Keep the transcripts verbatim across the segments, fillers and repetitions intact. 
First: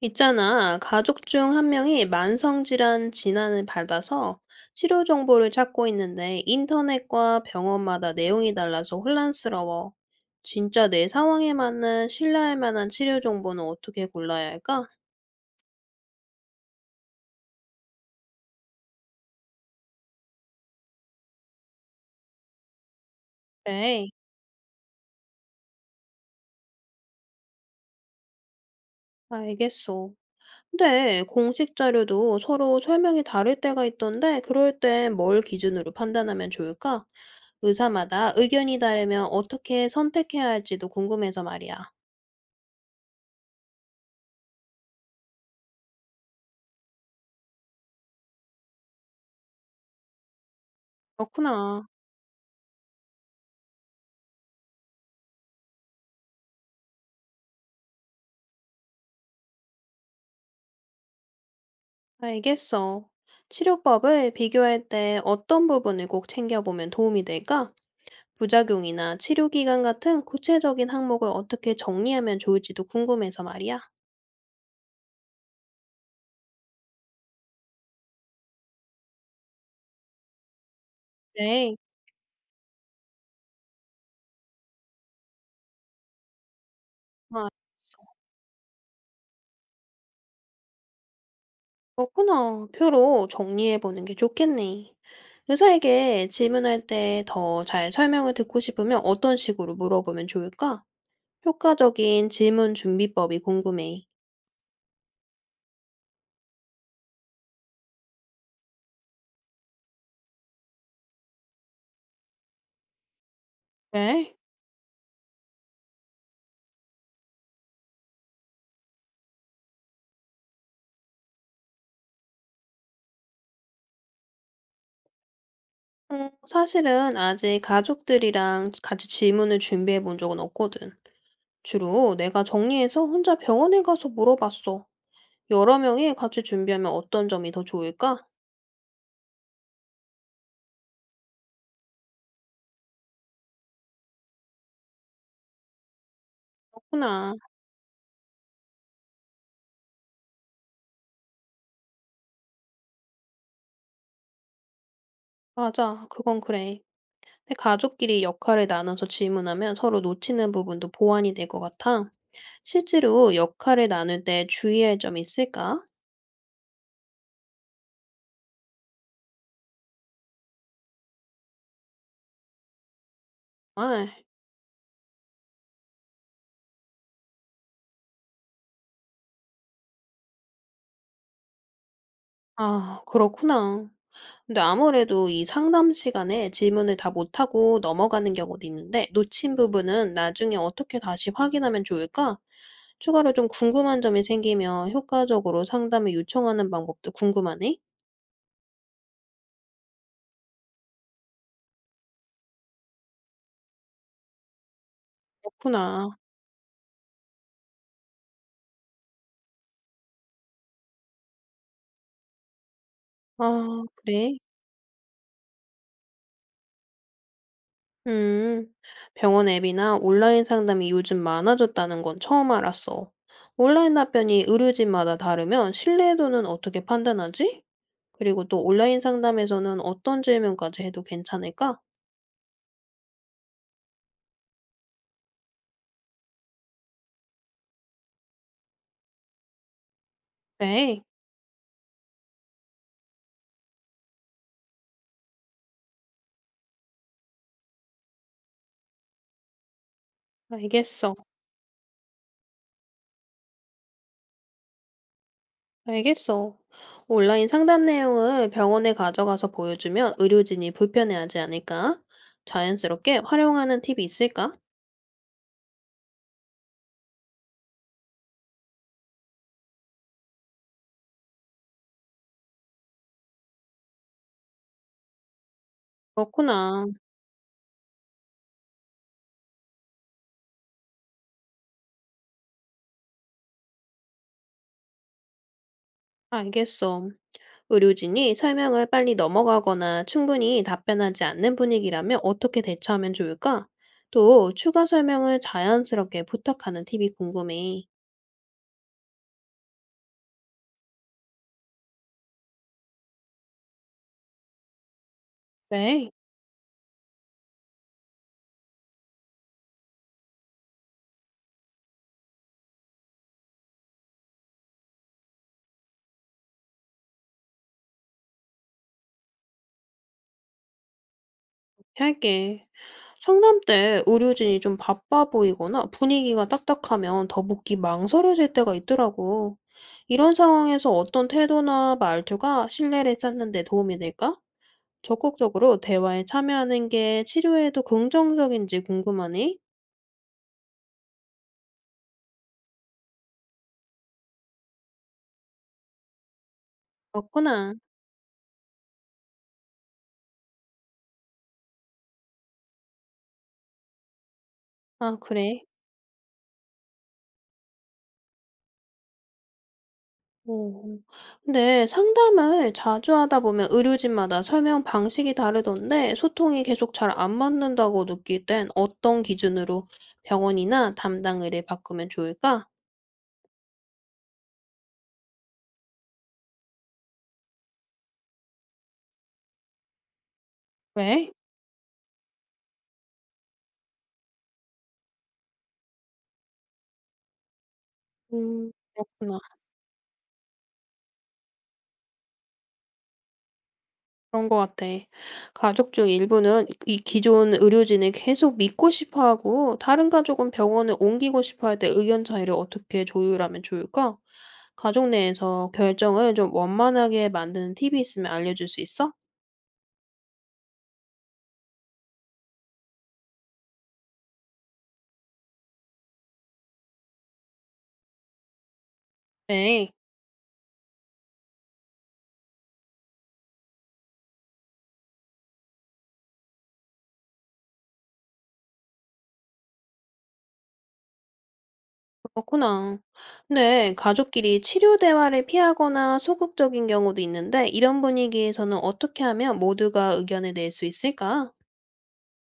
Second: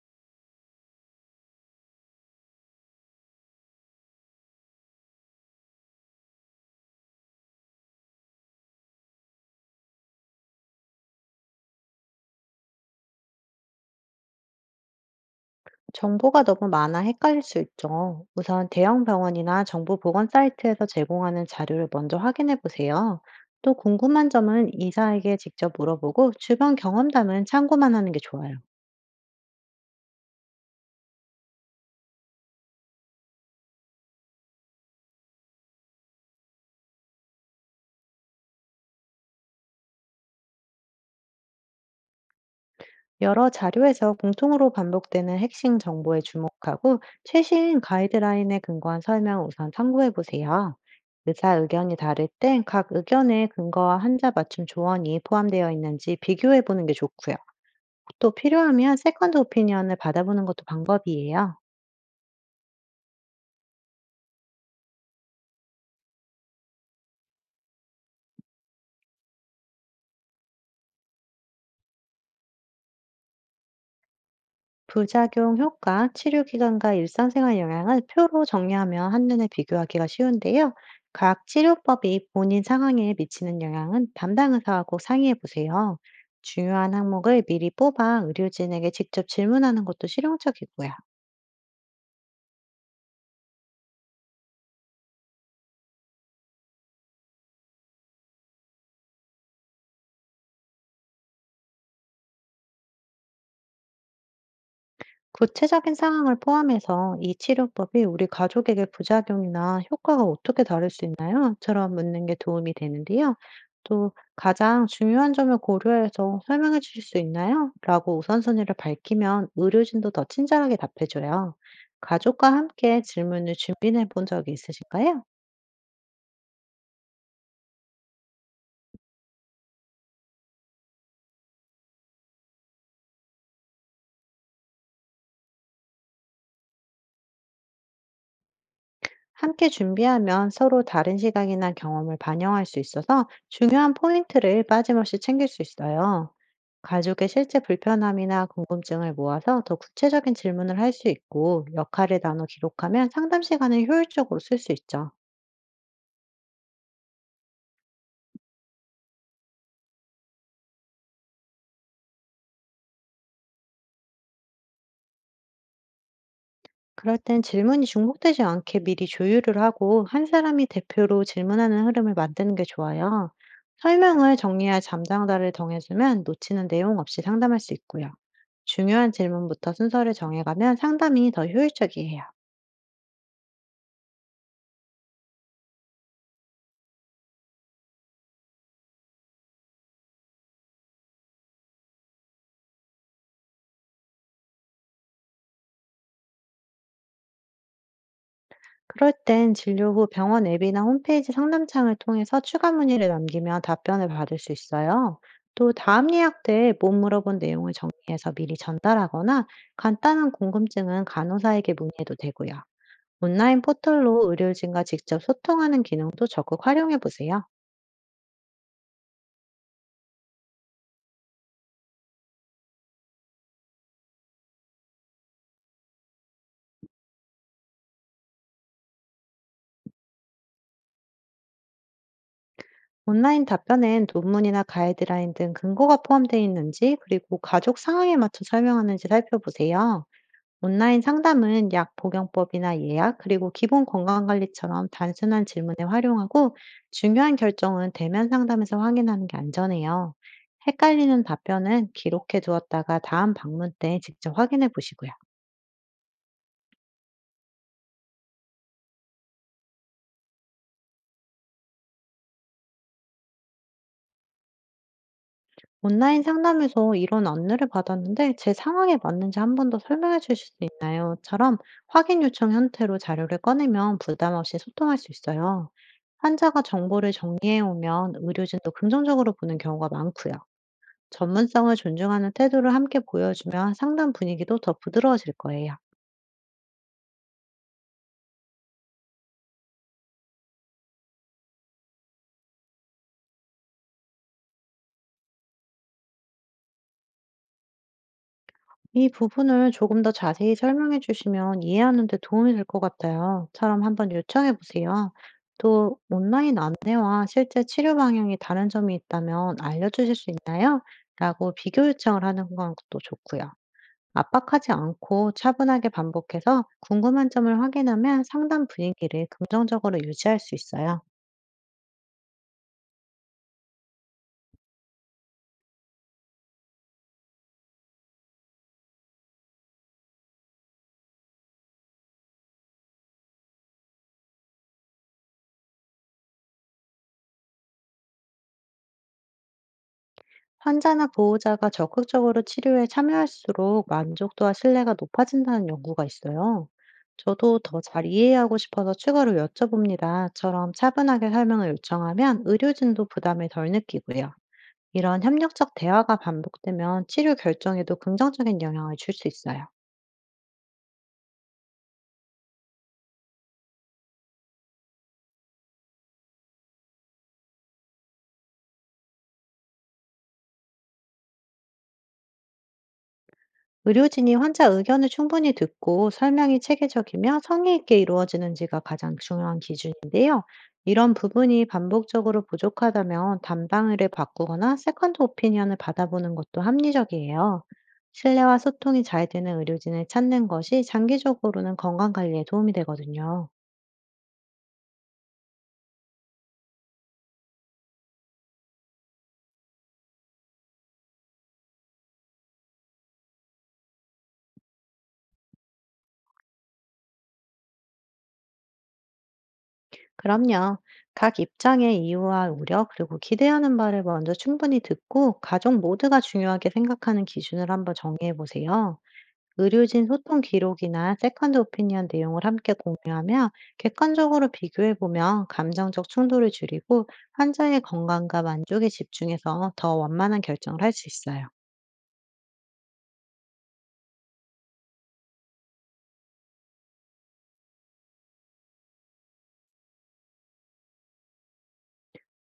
있잖아, 가족 중 한 명이 만성질환 진단을 받아서 치료 정보를 찾고 있는데 인터넷과 병원마다 내용이 달라서 혼란스러워. 진짜 내 상황에 맞는 신뢰할 만한 치료 정보는 어떻게 골라야 할까? 정보가 너무 많아 헷갈릴 수 있죠. 우선 대형 병원이나 정부 보건 사이트에서 제공하는 자료를 먼저 확인해 보세요. 또 에이 궁금한 점은 의사에게 직접 물어보고, 주변 경험담은 참고만 하는 게 좋아요. 알겠어. 근데 공식 자료도 서로 설명이 다를 때가 있던데 그럴 땐 뭘 기준으로 판단하면 좋을까? 의사마다 의견이 다르면 어떻게 선택해야 할지도 궁금해서 말이야. 여러 자료에서 공통으로 반복되는 핵심 정보에 주목하고, 최신 가이드라인에 근거한 설명을 우선 참고해 보세요. 의사 그렇구나. 의견이 다를 땐 각 의견의 근거와 환자 맞춤 조언이 포함되어 있는지 비교해 보는 게 좋고요. 또 필요하면 세컨드 오피니언을 받아보는 것도 방법이에요. 알겠어. 치료법을 비교할 때 어떤 부분을 꼭 챙겨보면 도움이 될까? 부작용이나 치료 기간 같은 구체적인 항목을 어떻게 정리하면 좋을지도 궁금해서 말이야. 부작용 효과, 치료 기간과 일상생활 영향을 표로 정리하면 한눈에 비교하기가 쉬운데요. 각 네, 치료법이 본인 상황에 미치는 영향은 담당 의사와 꼭 상의해 보세요. 중요한 항목을 아, 알 미리 뽑아 의료진에게 직접 질문하는 것도 실용적이고요. 어 그렇구나. 표로 정리해보는 게 좋겠네. 의사에게 질문할 때 더 잘 설명을 듣고 싶으면 어떤 식으로 물어보면 좋을까? 효과적인 질문 준비법이 궁금해. 구체적인 상황을 포함해서 "이 치료법이 우리 가족에게 부작용이나 효과가 어떻게 다를 수 있나요?"처럼 묻는 게 도움이 되는데요. 또 네. "가장 중요한 점을 고려해서 설명해 주실 수 있나요? 라고 우선순위를 밝히면 의료진도 더 친절하게 답해줘요. 가족과 함께 질문을 준비해 본 적이 있으신가요? 어, 사실은 아직 가족들이랑 같이 질문을 준비해 본 적은 없거든. 주로 내가 정리해서 혼자 병원에 가서 물어봤어. 여러 명이 같이 준비하면 어떤 점이 더 좋을까? 함께 준비하면 서로 다른 시각이나 경험을 반영할 수 있어서 중요한 포인트를 빠짐없이 챙길 수 있어요. 가족의 그렇구나. 실제 불편함이나 궁금증을 모아서 더 구체적인 질문을 할 수 있고, 역할을 나눠 기록하면 상담 시간을 효율적으로 쓸 수 있죠. 맞아. 그건 그래. 근데 가족끼리 역할을 나눠서 질문하면 서로 놓치는 부분도 보완이 될 것 같아. 실제로 역할을 나눌 때 주의할 점이 있을까? 그럴 땐 질문이 중복되지 않게 미리 조율을 하고, 한 사람이 대표로 질문하는 흐름을 만드는 게 좋아요. 아, 설명을 정리할 담당자를 정해주면 놓치는 내용 없이 상담할 수 있고요. 중요한 질문부터 순서를 정해가면 상담이 더 효율적이에요. 아, 그렇구나. 근데 아무래도 이 상담 시간에 질문을 다 못하고 넘어가는 경우도 있는데 놓친 부분은 나중에 어떻게 다시 확인하면 좋을까? 추가로 좀 궁금한 점이 생기면 효과적으로 상담을 요청하는 방법도 궁금하네? 그럴 땐 진료 후 병원 앱이나 홈페이지 상담창을 통해서 추가 문의를 남기면 답변을 받을 수 있어요. 또 다음 그렇구나. 예약 때 못 물어본 내용을 정리해서 미리 전달하거나, 간단한 궁금증은 간호사에게 문의해도 되고요. 온라인 아, 포털로 그래? 의료진과 직접 소통하는 기능도 적극 활용해 보세요. 음, 병원 앱이나 온라인 상담이 요즘 많아졌다는 건 처음 알았어. 온라인 답변이 의료진마다 다르면 신뢰도는 어떻게 판단하지? 그리고 또 온라인 상담에서는 어떤 질문까지 해도 괜찮을까? 온라인 답변엔 논문이나 가이드라인 등 근거가 포함되어 있는지, 그리고 가족 상황에 맞춰 설명하는지 살펴보세요. 온라인 네. 상담은 약 복용법이나 예약, 그리고 기본 건강관리처럼 단순한 질문에 활용하고, 중요한 결정은 대면 상담에서 확인하는 게 안전해요. 알겠어. 헷갈리는 답변은 기록해 두었다가 다음 방문 때 직접 확인해 보시고요. 알겠어. 온라인 상담 내용을 병원에 가져가서 보여주면 의료진이 불편해하지 않을까? 자연스럽게 활용하는 팁이 있을까? "온라인 상담에서 이런 안내를 받았는데 제 상황에 맞는지 한번 더 설명해 주실 수 있나요? 처럼 확인 요청 형태로 자료를 꺼내면 부담 없이 소통할 수 있어요. 환자가 그렇구나. 정보를 정리해 오면 의료진도 긍정적으로 보는 경우가 많고요. 전문성을 존중하는 태도를 함께 보여주면 상담 분위기도 더 부드러워질 거예요. 알겠어. 의료진이 설명을 빨리 넘어가거나 충분히 답변하지 않는 분위기라면 어떻게 대처하면 좋을까? 또 추가 설명을 자연스럽게 부탁하는 팁이 궁금해. "이 부분을 조금 더 자세히 설명해 주시면 이해하는 데 도움이 될 것 같아요."처럼 한번 요청해 보세요. 또 네, "온라인 안내와 실제 치료 방향이 다른 점이 있다면 알려주실 수 있나요? 라고 비교 요청을 하는 것도 좋고요. 압박하지 않고 차분하게 반복해서 궁금한 점을 확인하면 상담 분위기를 긍정적으로 유지할 수 있어요. 할게. 상담 때 의료진이 좀 바빠 보이거나 분위기가 딱딱하면 더묻기 망설여질 때가 있더라고. 이런 상황에서 어떤 태도나 말투가 신뢰를 쌓는 데 도움이 될까? 적극적으로 대화에 참여하는 게 치료에도 긍정적인지 궁금하네. 환자나 보호자가 적극적으로 치료에 참여할수록 만족도와 신뢰가 높아진다는 연구가 있어요. "저도 맞구나. 더 잘 이해하고 싶어서 추가로 여쭤봅니다."처럼 차분하게 설명을 요청하면 의료진도 부담을 덜 느끼고요. 아, 이런 그래. 협력적 대화가 반복되면 치료 결정에도 긍정적인 영향을 줄 수 있어요. 오, 근데 상담을 자주 하다 보면 의료진마다 설명 방식이 다르던데 소통이 계속 잘 안 맞는다고 느낄 땐 어떤 기준으로 병원이나 담당 의를 바꾸면 좋을까? 의료진이 환자 의견을 충분히 듣고 설명이 체계적이며 성의 있게 이루어지는지가 가장 중요한 기준인데요. 이런 왜? 부분이 반복적으로 부족하다면 담당을 바꾸거나 세컨드 오피니언을 받아보는 것도 합리적이에요. 신뢰와 음, 소통이 잘 그렇구나. 되는 의료진을 찾는 것이 장기적으로는 건강 관리에 도움이 되거든요. 그런 것 같아. 가족 중 일부는 이 기존 의료진을 계속 믿고 싶어 하고 다른 가족은 병원을 옮기고 싶어 할 때 의견 차이를 어떻게 조율하면 좋을까? 가족 내에서 결정을 좀 원만하게 만드는 팁이 있으면 알려줄 수 있어? 그럼요. 각 입장의 이유와 우려, 그리고 기대하는 바를 먼저 충분히 듣고, 가족 모두가 중요하게 생각하는 기준을 한번 정리해 보세요. 네, 의료진 소통 기록이나 세컨드 오피니언 내용을 함께 공유하며 객관적으로 비교해보면 감정적 충돌을 줄이고, 환자의 건강과 만족에 집중해서 더 원만한 결정을 할 수 있어요. 그렇구나. 근데 가족끼리 치료 대화를 피하거나 소극적인 경우도 있는데 이런 분위기에서는 어떻게 하면 모두가 의견을 낼 수 있을까?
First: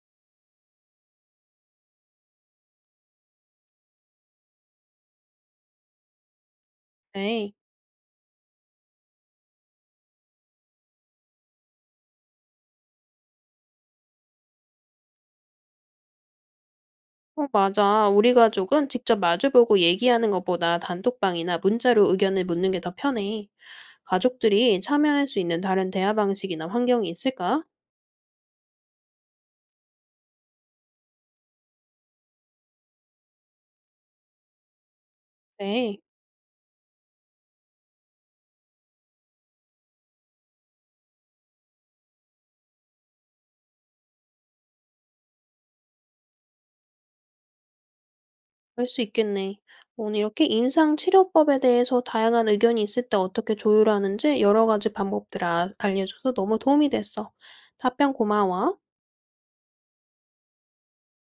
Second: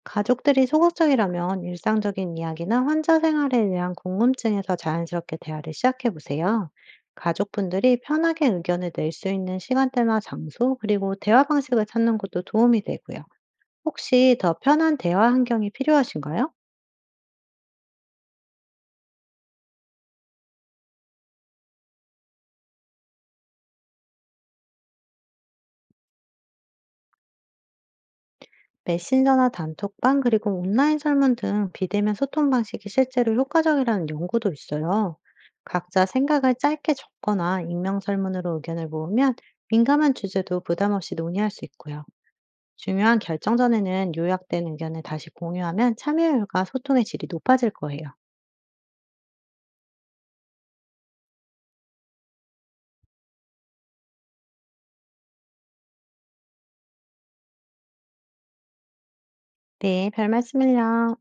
가족들이 소극적이라면 일상적인 이야기나 환자 생활에 대한 궁금증에서 자연스럽게 대화를 시작해보세요. 네. 가족분들이 편하게 의견을 낼 수 있는 시간대나 장소, 그리고 대화 방식을 찾는 것도 도움이 되고요. 혹시 더 편한 대화 환경이 필요하신가요? 어, 맞아. 우리 가족은 직접 마주보고 얘기하는 것보다 단톡방이나 문자로 의견을 묻는 게 더 편해. 가족들이 참여할 수 있는 다른 대화 방식이나 환경이 있을까? 메신저나 단톡방, 그리고 온라인 설문 등 비대면 소통 방식이 실제로 효과적이라는 연구도 있어요. 네. 각자 생각을 짧게 적거나 익명 설문으로 의견을 모으면 민감한 주제도 부담 없이 논의할 수 있고요. 중요한 결정 전에는 요약된 의견을 다시 공유하면 참여율과 소통의 질이 높아질 거예요. 알 수 있겠네. 오늘 이렇게 임상치료법에 대해서 다양한 의견이 있을 때 어떻게 조율하는지 여러 가지 방법들 아- 알려줘서 너무 도움이 됐어. 답변 고마워. 네, 별 말씀을요.